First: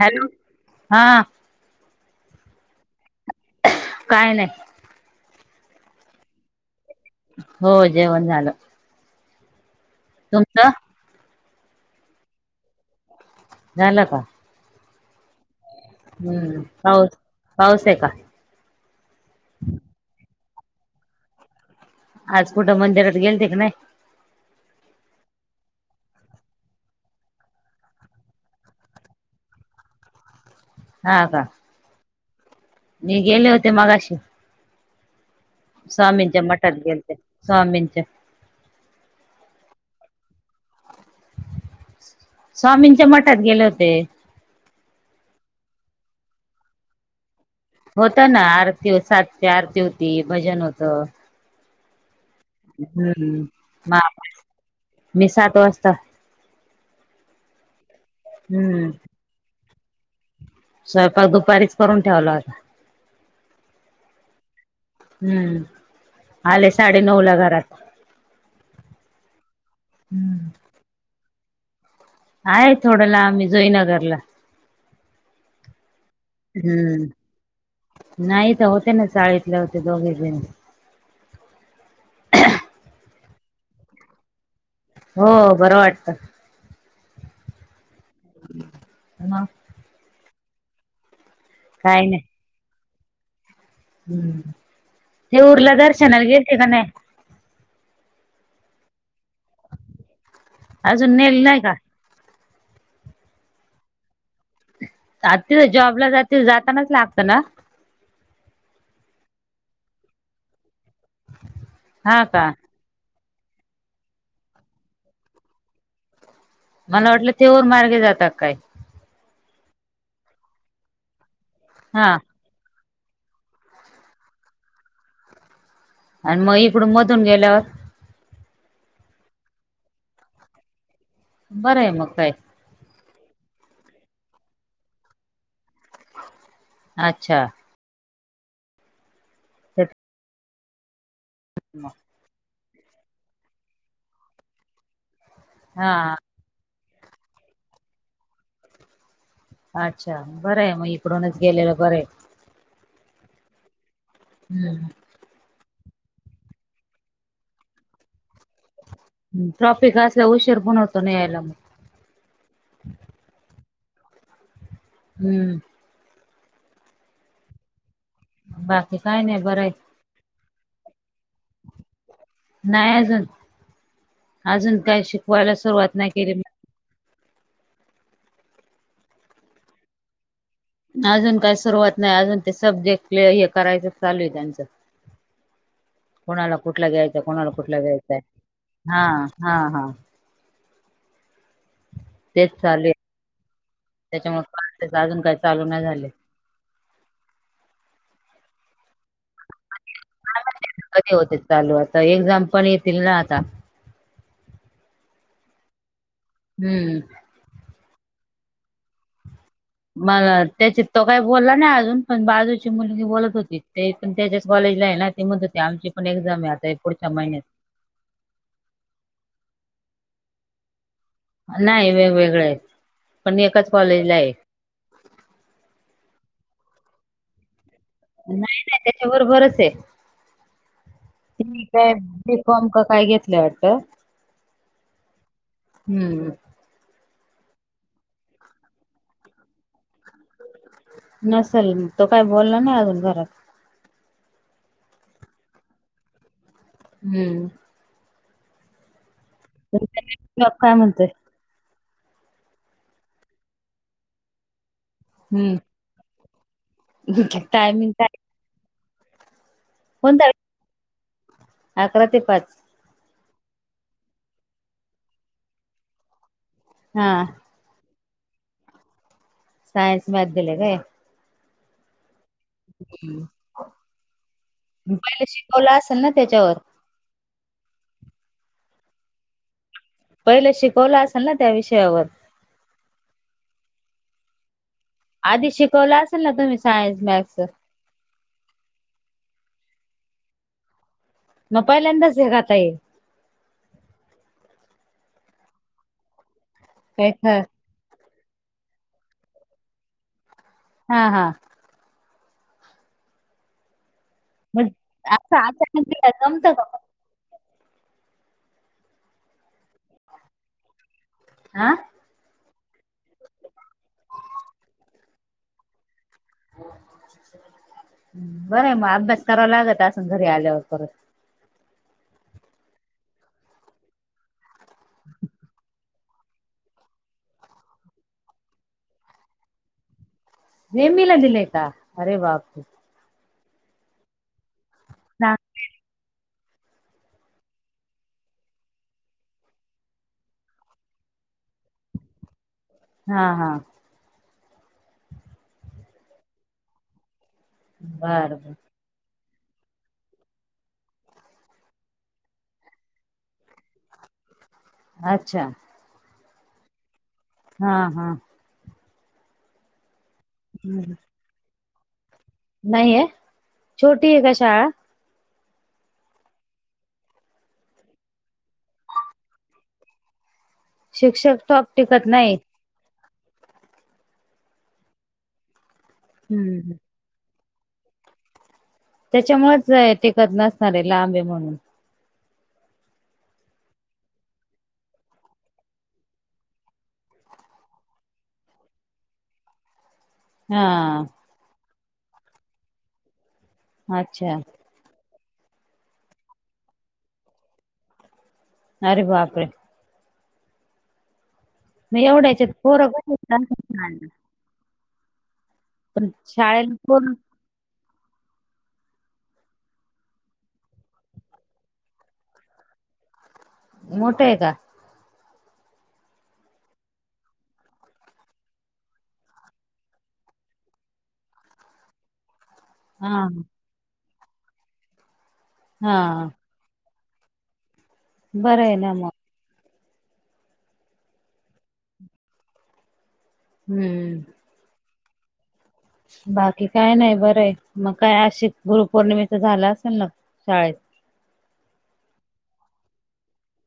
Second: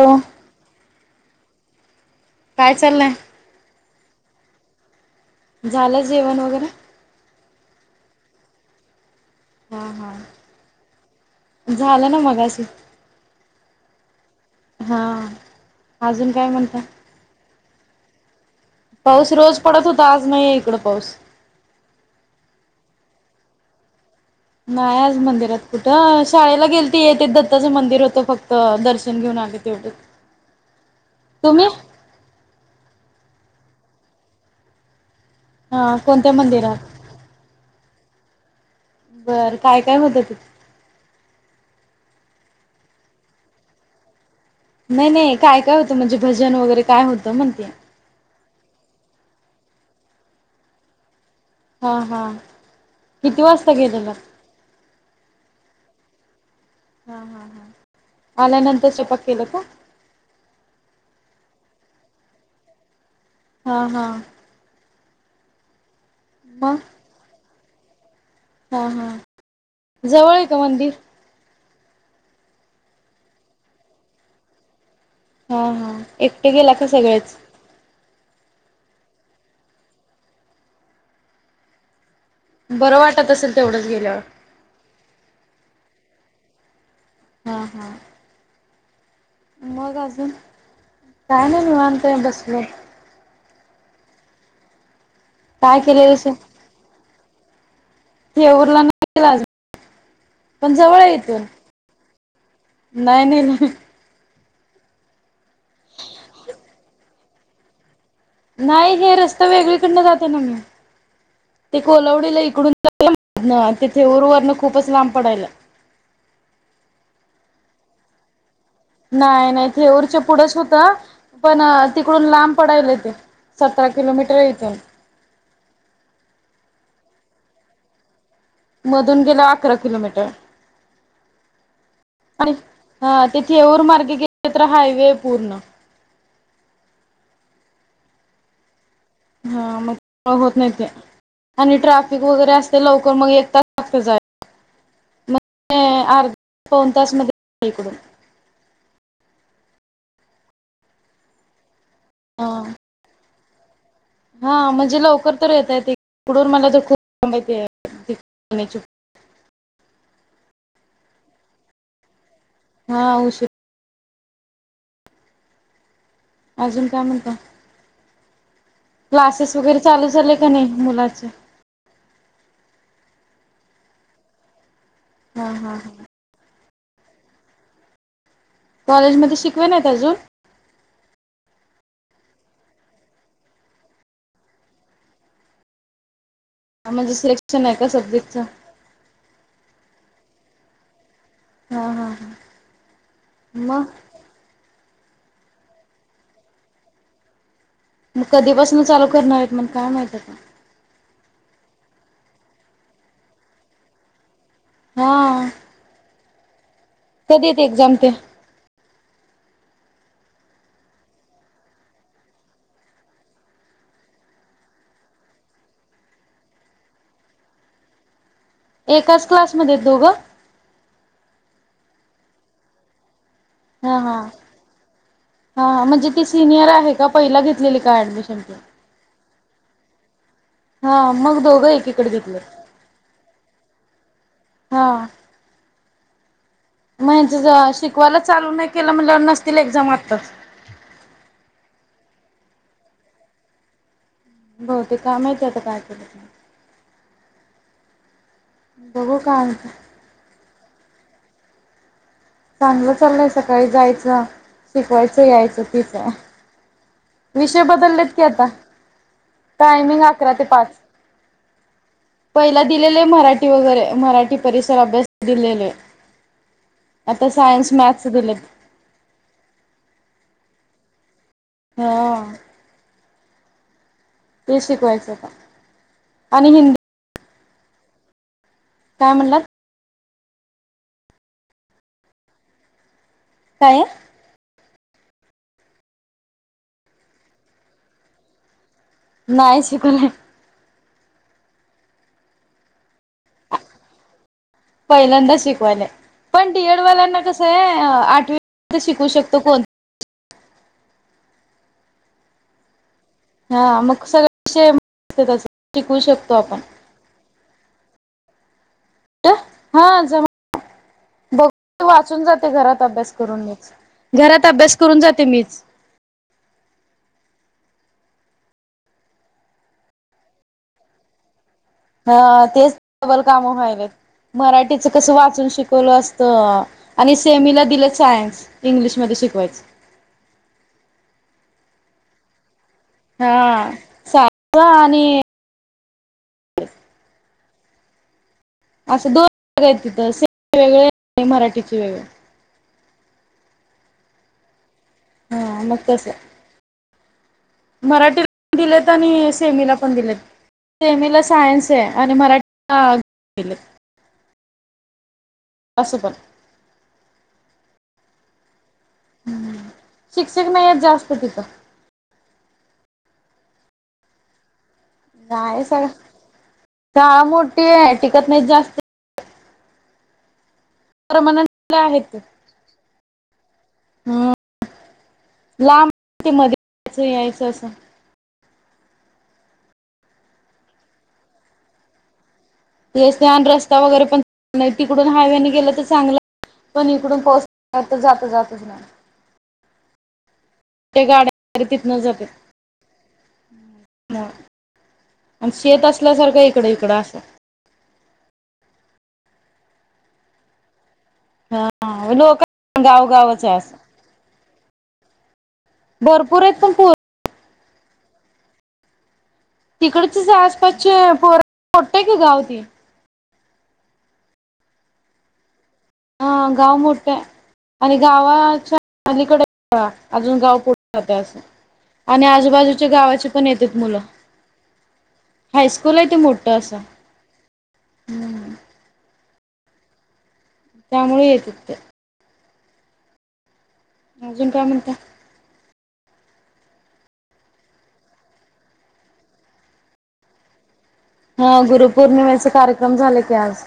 Hello हा. काय चाललंय? काय नाही. झालं जेवण वगैरे? हो जेवण झालं. हा हा. तुमचं? झालं ना मगाशी. झालं का? हा. अजून काय हम्म म्हणता? पाऊ पाऊस हे का? पाऊस रोज पडत होता आज नाहीेये इकड पाऊस. आज कुठं मंदिरात गेलते का ना य? नाही आज मंदिरात कुठं शाळेला गेलती येते मंदिर होतं फक्त दर्शन आले तेवड. [inaudible] [inaudible] हा का? तुम्ही? मी गेले होती मगाशी. हा कोणत्या स्वामींच्या मठात मंदिरात? गेलती स्वामीच्या. बरं काय काय होत तीथं? स्वामींच्या मठात गेले होते. नाही नाही काय काय होतं म्हणजे भजन वगैरे काय होतं म्हटल. होत ना आरती सातची आरती होती भजन होत हा हा किती हम्म वाजता म गेलेलं? मी सात वाजता. हा हा हा आल्या हम्म नंतर स्वयंपाक केलं का? स्वयंपाक दुपारीच करून ठेवला होता. हा हा. हम्म आले मग? साडेनऊ ला घरात. हा हा जवळ आहे हम्म का मंदिर? आहे थोड्या लाबये जोईनगरला. हा हा. एकटे गेला का सगळेच? हम्म नाही तर होत्या ना चाळीतल्या होत्या दोघी जणी बरं वाटत असेल तेवढंच गेल्यावर? हो बरं वाटतं. हा हा. मंग? मग अजून काय नाही काय निवांत नाही बसलोय. हम्म हे उर्ला काय केलेलं दर्शनाला स घेेतते का नाही [unintelligible] हे उरला नाही गेला अजून [unintelligible] पण अजून नेल नाही का? नाहि नेल. आ त जॉबला जातील जातानाच लागतं ना? नाही हे रस्ता वेगळीकडन जाते ना म्हणून ते हा कोलवडीला का इकडून [unintelligible] तिथे उर्वरणं खूपच लांब पडायल मला वाटलं ते होऊन मार्गे जातात का काय. नाही नाही ते रच पुढंच होतं पण हा तिकडून लांब पडायले ते सतरा किलोमीटरक्षयं [unintelligible] येतं आणि मग इकड मधून गेल्यावर मधून गेल्यावर अकरा किलोमीटर. बरं आहे मग काय. आणि हा तिथे [unintelligible] येऊर मार्ग गेले तर हायवे पूर्ण. अच्छा. हा मग [unintelligible] होत नाही ते आणि ट्राफ वगैरे असतय लवकर हा [unintelligible] पाउन तासमध्ये [unintelligible] इकडून. अच्छा बरं आहे मग इकडूनच गेलेलं बरंये. हां. हा म्हणजे हम्म लवकर तर येता येतय [unintelligible] ट्रॉफिक असल्या व उशीर पण नाही होतो ना यायला मग. हा उशीर हम्म. अजून काय म्हणता? हा [unintelligible] क्लासेस वगैरे चालू झाले का नाही मुलाचे? नाही अजून अजून काय हा शिकवायला हा सुरुवात हा नाही केली. कॉलेजमध्ये शिकवे नाहीत अजून? अजून काय सुरुवात नाही अजून ते सब्जेक्ट हे करायचं चालू आहे त्यांचं. कोणाला कुठला म्हणजे घ्यायचंय, कोणाला सिलेक्शन आहे कुठला का घ्यायचंय सब्जेक्टच हा हा हा. हा हा. हा तेच चालुये, मग त्याच्यामुळे अजून काही चालू नाही झाले. मग कधीपासून चालू करणार आहेत मण काय माहित आत कधी होते चालू आता, एक्झाम पण येतील ना आता. हा. हम्म. कधी येते एक्झाम ते? मला त्याचे तो काय बोलला नाही अजून पण बाजूची मुलगी बोलत होती ते पण त्याच्याच कॉलेजला याला. ते म होते आमची पण एक्झाम आहे आता पुढच्या महिन्यात. एकाच क्लासमध्ये दोघं? नाही वेगवेगळ आहेत, पण एकाच हा कॉलेजला हा आहे हा म्हणजे ते सिनियर आहे का पहिला घेतलेली कार्ड? नाही नाही त्याच्या बरोबरच आहे. हा मग तिने दोघं काय एकीकडे घेतले बिकॉम का काय घेतलं वाटत. हा हम्म हम्म. म्हण शिकवायच चालू नाही केलं म्हण ल नसतील एक्झाम आताच. नसेल मग तो काय बोलला नाही अजून घरात. ब ते कामाच आता काय केलं न हम्म. बघू का होतं काय म्हणतोय? चांगलं चाललंय सकाळी जायचं शिकवायचं हम्म यायचं तिच. विषय टायमिंग काय बदललेत की आता, टायमिंग कोणता अकरा ते पाच. अकरा ते पाच. पहिला दिलेले आहे मराठी वगैरे मराठी परिसर अभ्यास दिलेले. हा आता सायन्स मॅथस दिलेत. सायन्स मॅथ्स दिलेत होय. हा. हम्म, ते शिकवायचं पहिला होता शिकवला असेल ना आणि त्याच्यावर हिंदी काय म्हणलात? पहिले शिकवलं असेल ना त्या विषयावर. काय? आधी शिकवलं असेल ना तुम्ही सायन्स मॅथस. नाही शिकवले. म पहिल्यांदाच हेघात आहे? पहिल्यांदा शिकवायले पण काय डीएडवाल्यांना ख कसं आहे आठवी शिकू शकतो कोण हा हा. हा मग सगळा मग सेम असं अचानक शिकू दिला शकतो जमतं आपण. का? कुठे हा जमा बो हा? वाचून जाते घरात अभ्यास करून मीच घरात अभ्यास करून जाते मीच. बरं आहे मग, अभ्यास करावा लागत असल घरी आल्यावर परत. हा तेच की डबल काम व्हायल्यात. मराठीचं कसं वाचून शिकवलं असतं आणि सेमीला दिलं सायन्स. इंग्लिशमध्ये शिकवायचं. सेमीला दिलंय का, अरे बाप तू. हा सा पा आणि असं दोन आहेत तिथं सेमी वेगळे आणि मराठीचे वेगळे. हा हा. हां मग तसं. बर बर मराठीला दिले ते आणि सेमीला पण दिलेत. सेमीला सायन्स आहे आणि मराठी [inaudible] दिलंय. अच्छा. आसंपण. हा हा. शिक्षक नाहीयेत हम्म. जास्त तिथं. नाहीये, छोटी आहे का शाळा? नाही सगळं, शाळा मोठी आहे टिकत नाहीत जास्त. शिक्षक टॉप परमनंटला टिकत आहेत नाही. [unintelligible] हं लांब [unintelligible] ते हम्म मध्येच यायचं असं. त्याच्यामुळेच टिकत नसणारे लांब हाय म्हणून. एसट्या आणि रस्ता वगैरे पण तिकडून हायवेने गेलं तर चांगलं. पण इकडून पोचलं जात जातच नाही. त्या हा गाड्या तिथनंच जात्यात, हं. अच्छा आणि शेत असल्यासारखं इकडं इकडं असं. अरे बापरे. मग हां एवढ्या याच्यात लोकं पोरं कशी गावगावच आहे जातात असं. शाळेला? पण भरपूर आहेत पण शाळेत पोर कोण तिकडची शाळा आसपासचे पोरं मोठं आहे की गाव ती. मोठं हाय का? हां गाव मोठं हाय. आणि गावाच्या अलीकडे अजून [inaudible] गाव पुढं राहतंय असं. आणि आजूबाजू च्या हा गावाचीपण येत्यात मुलं, हायस्कूल हाय ते हा मोठं असं. हम्म बरं हाय ना मग. त्यामुळे येतेत तर. हम्म. अजून काय म्हणता? बाकी काय नाही बरं आहे, मग काय अशीच गुरुपौर्णिमेच झालं असेल ना शाळेत. हा गुरुपौर्णिमेचे कार्यक्रम झाले की आज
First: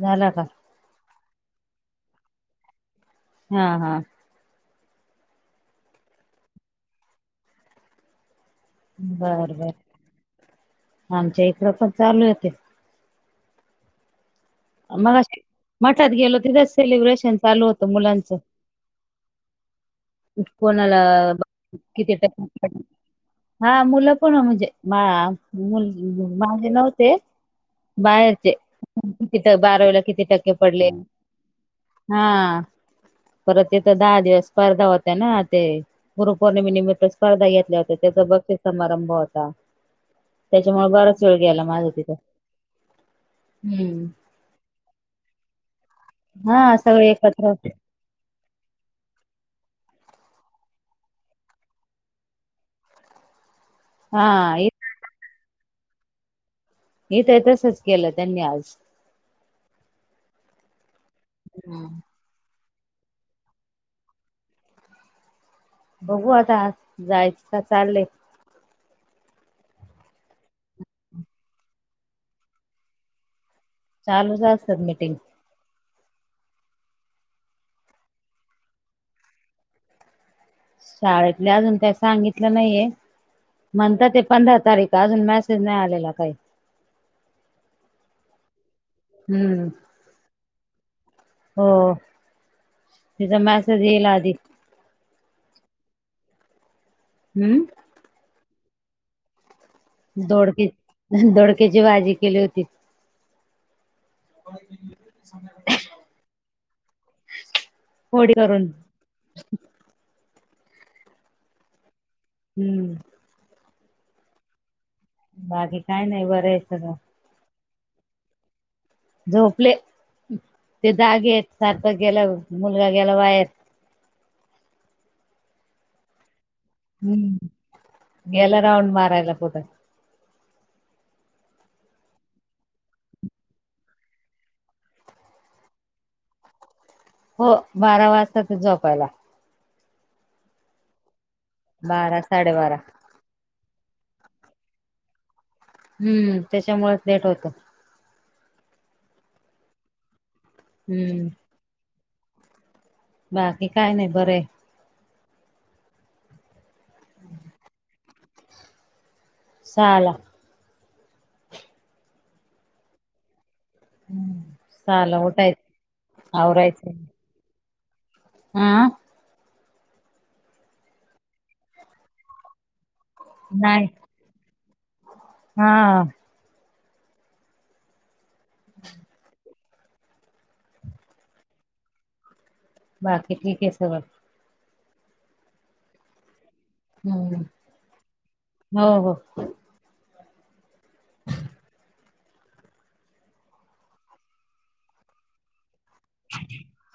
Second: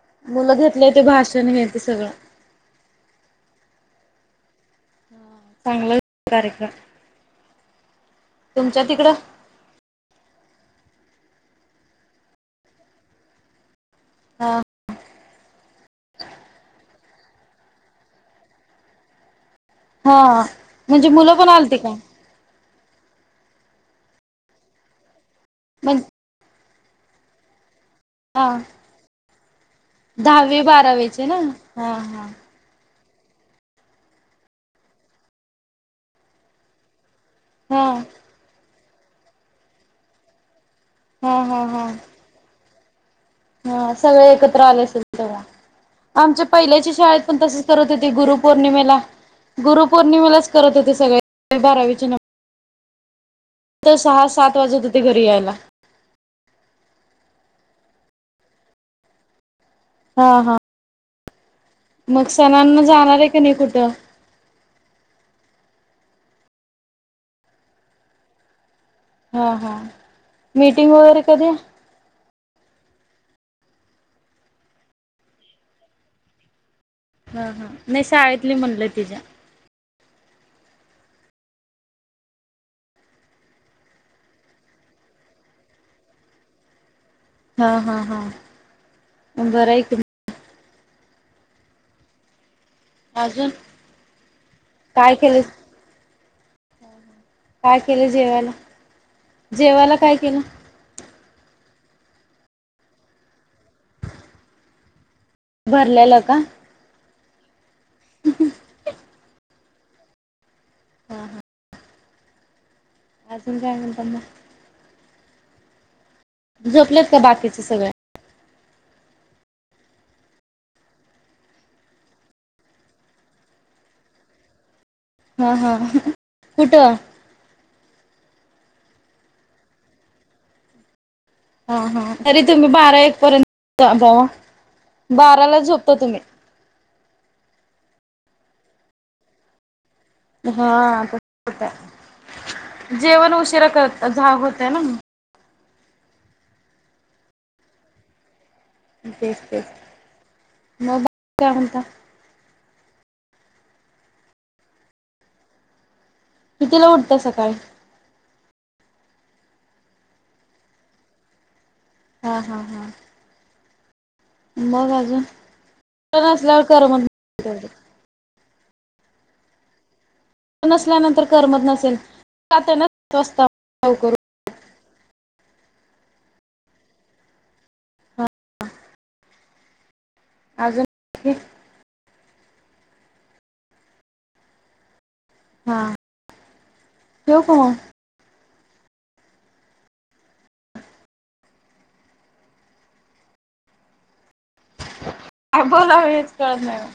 झाला का मुलं घेत ले ते भाषण हे ते सगळं. हा हा. चांगला [inaudible] कार्यक्रम. तुमच्या तिकडं बर बर, आमच्या इकडं पण चालू हाय ते. हा अ मगाशी मठात गेलो, तिथंच सेलिब्रेशन. चालू होतं मुलांचं. हा कित कोणाला म्हणजे मुलं पण आलती का कित टक्के. हा मुलं पण म्हणजे मुल. म्हण माझे नव्हते बाहेरचे. हा किती बारावीला किती टक्के दहावी पडले? बारावीचे ना हा. परत तथ दहा दिवस स्पर्धा होत ना ते गुरुपौर्णिमेनमित्तच. स्पर्धा घेतल्या हा होत्या त्याचा बक्षीस समारंभ होता. त्याच्यामुळे बराच वेळ हा गेला हा हा माझा तिथं. हा हम्म सगळे एकत्र आले अस तेव्हा आमच्या हा पहिल्याच्या सगळे शाळेत पण एकत्र तसेच करत हो ते ग्रुप पौर्णिमेला गुरु पौर्णिमेलाच करत होते सगळे बारावीच्या न तर सहा हा सात वाजत होते घरी यायला. हे तर तसच केलं त्यांनी आज. हा हा. हम्म. मग सणांना जाणार आहे का नाही कुठं? बघू आता जायचं का चाललय. हा हा मीटिंग वगैरे कधी? चालूच असतात मीटिंग. हा हा नाही शाळेतली म्हणलं तिच्या. शाळेतले अजून का सांगितलं नाहीये. म्हणता ते पंधरा तारीख अजून मॅसेज नाही आलेला काही. हा हा हा हम्म बरं आहे त हो तिचा अजून मेसेज येईल आधी. काय केलेस. हम्म. काय केलं जेवायला? जेवायला. काय केलं? दोडके दोडक्याची भाजी केली होती. [inaudible] भरलेला का? होडी करून. हा हा हम्म. अजून काय चाललंत. बाकी काय नाही, बर्थ. झोपलेत का बाकीचे सगळे? झोपले ते जाागेत सारख गेलं मुलगा गेला वाहेर. हा हा कुठं? हम्म गेला राऊंड मारायला कुठं. हा हा तरी तुम्ही बारा एक पर्यंत बावा बाराला झोपत तुम्ही. हो बारा वाजता ते जोपायला. हा, ठीक आहे. बारा साडे बारा. जेवण उशिरा करत झा होतय ना म. हम्म त्याच्यामुळेच लेट होत. तेच तेच, मग हम्म बाकी काय म्हणता. बाकी काय नाही बरंय. कितीला उठत सकाळी? सहा ला. हा हा हा. बघ सहाला अजून उठायचं सल्यावर आवरायचं करमत हा? नसल्यानंतर करमत नसेलात [unintelligible] ना स्वस्त नाही कर हा हा. उठ [inaudible] अजून पिन. बाकी ठीक आहे सगळ. हा. हम्म ठेवू हम्म. का मग? होय होय. काय बोलाव हेच कळत नाही बुवा.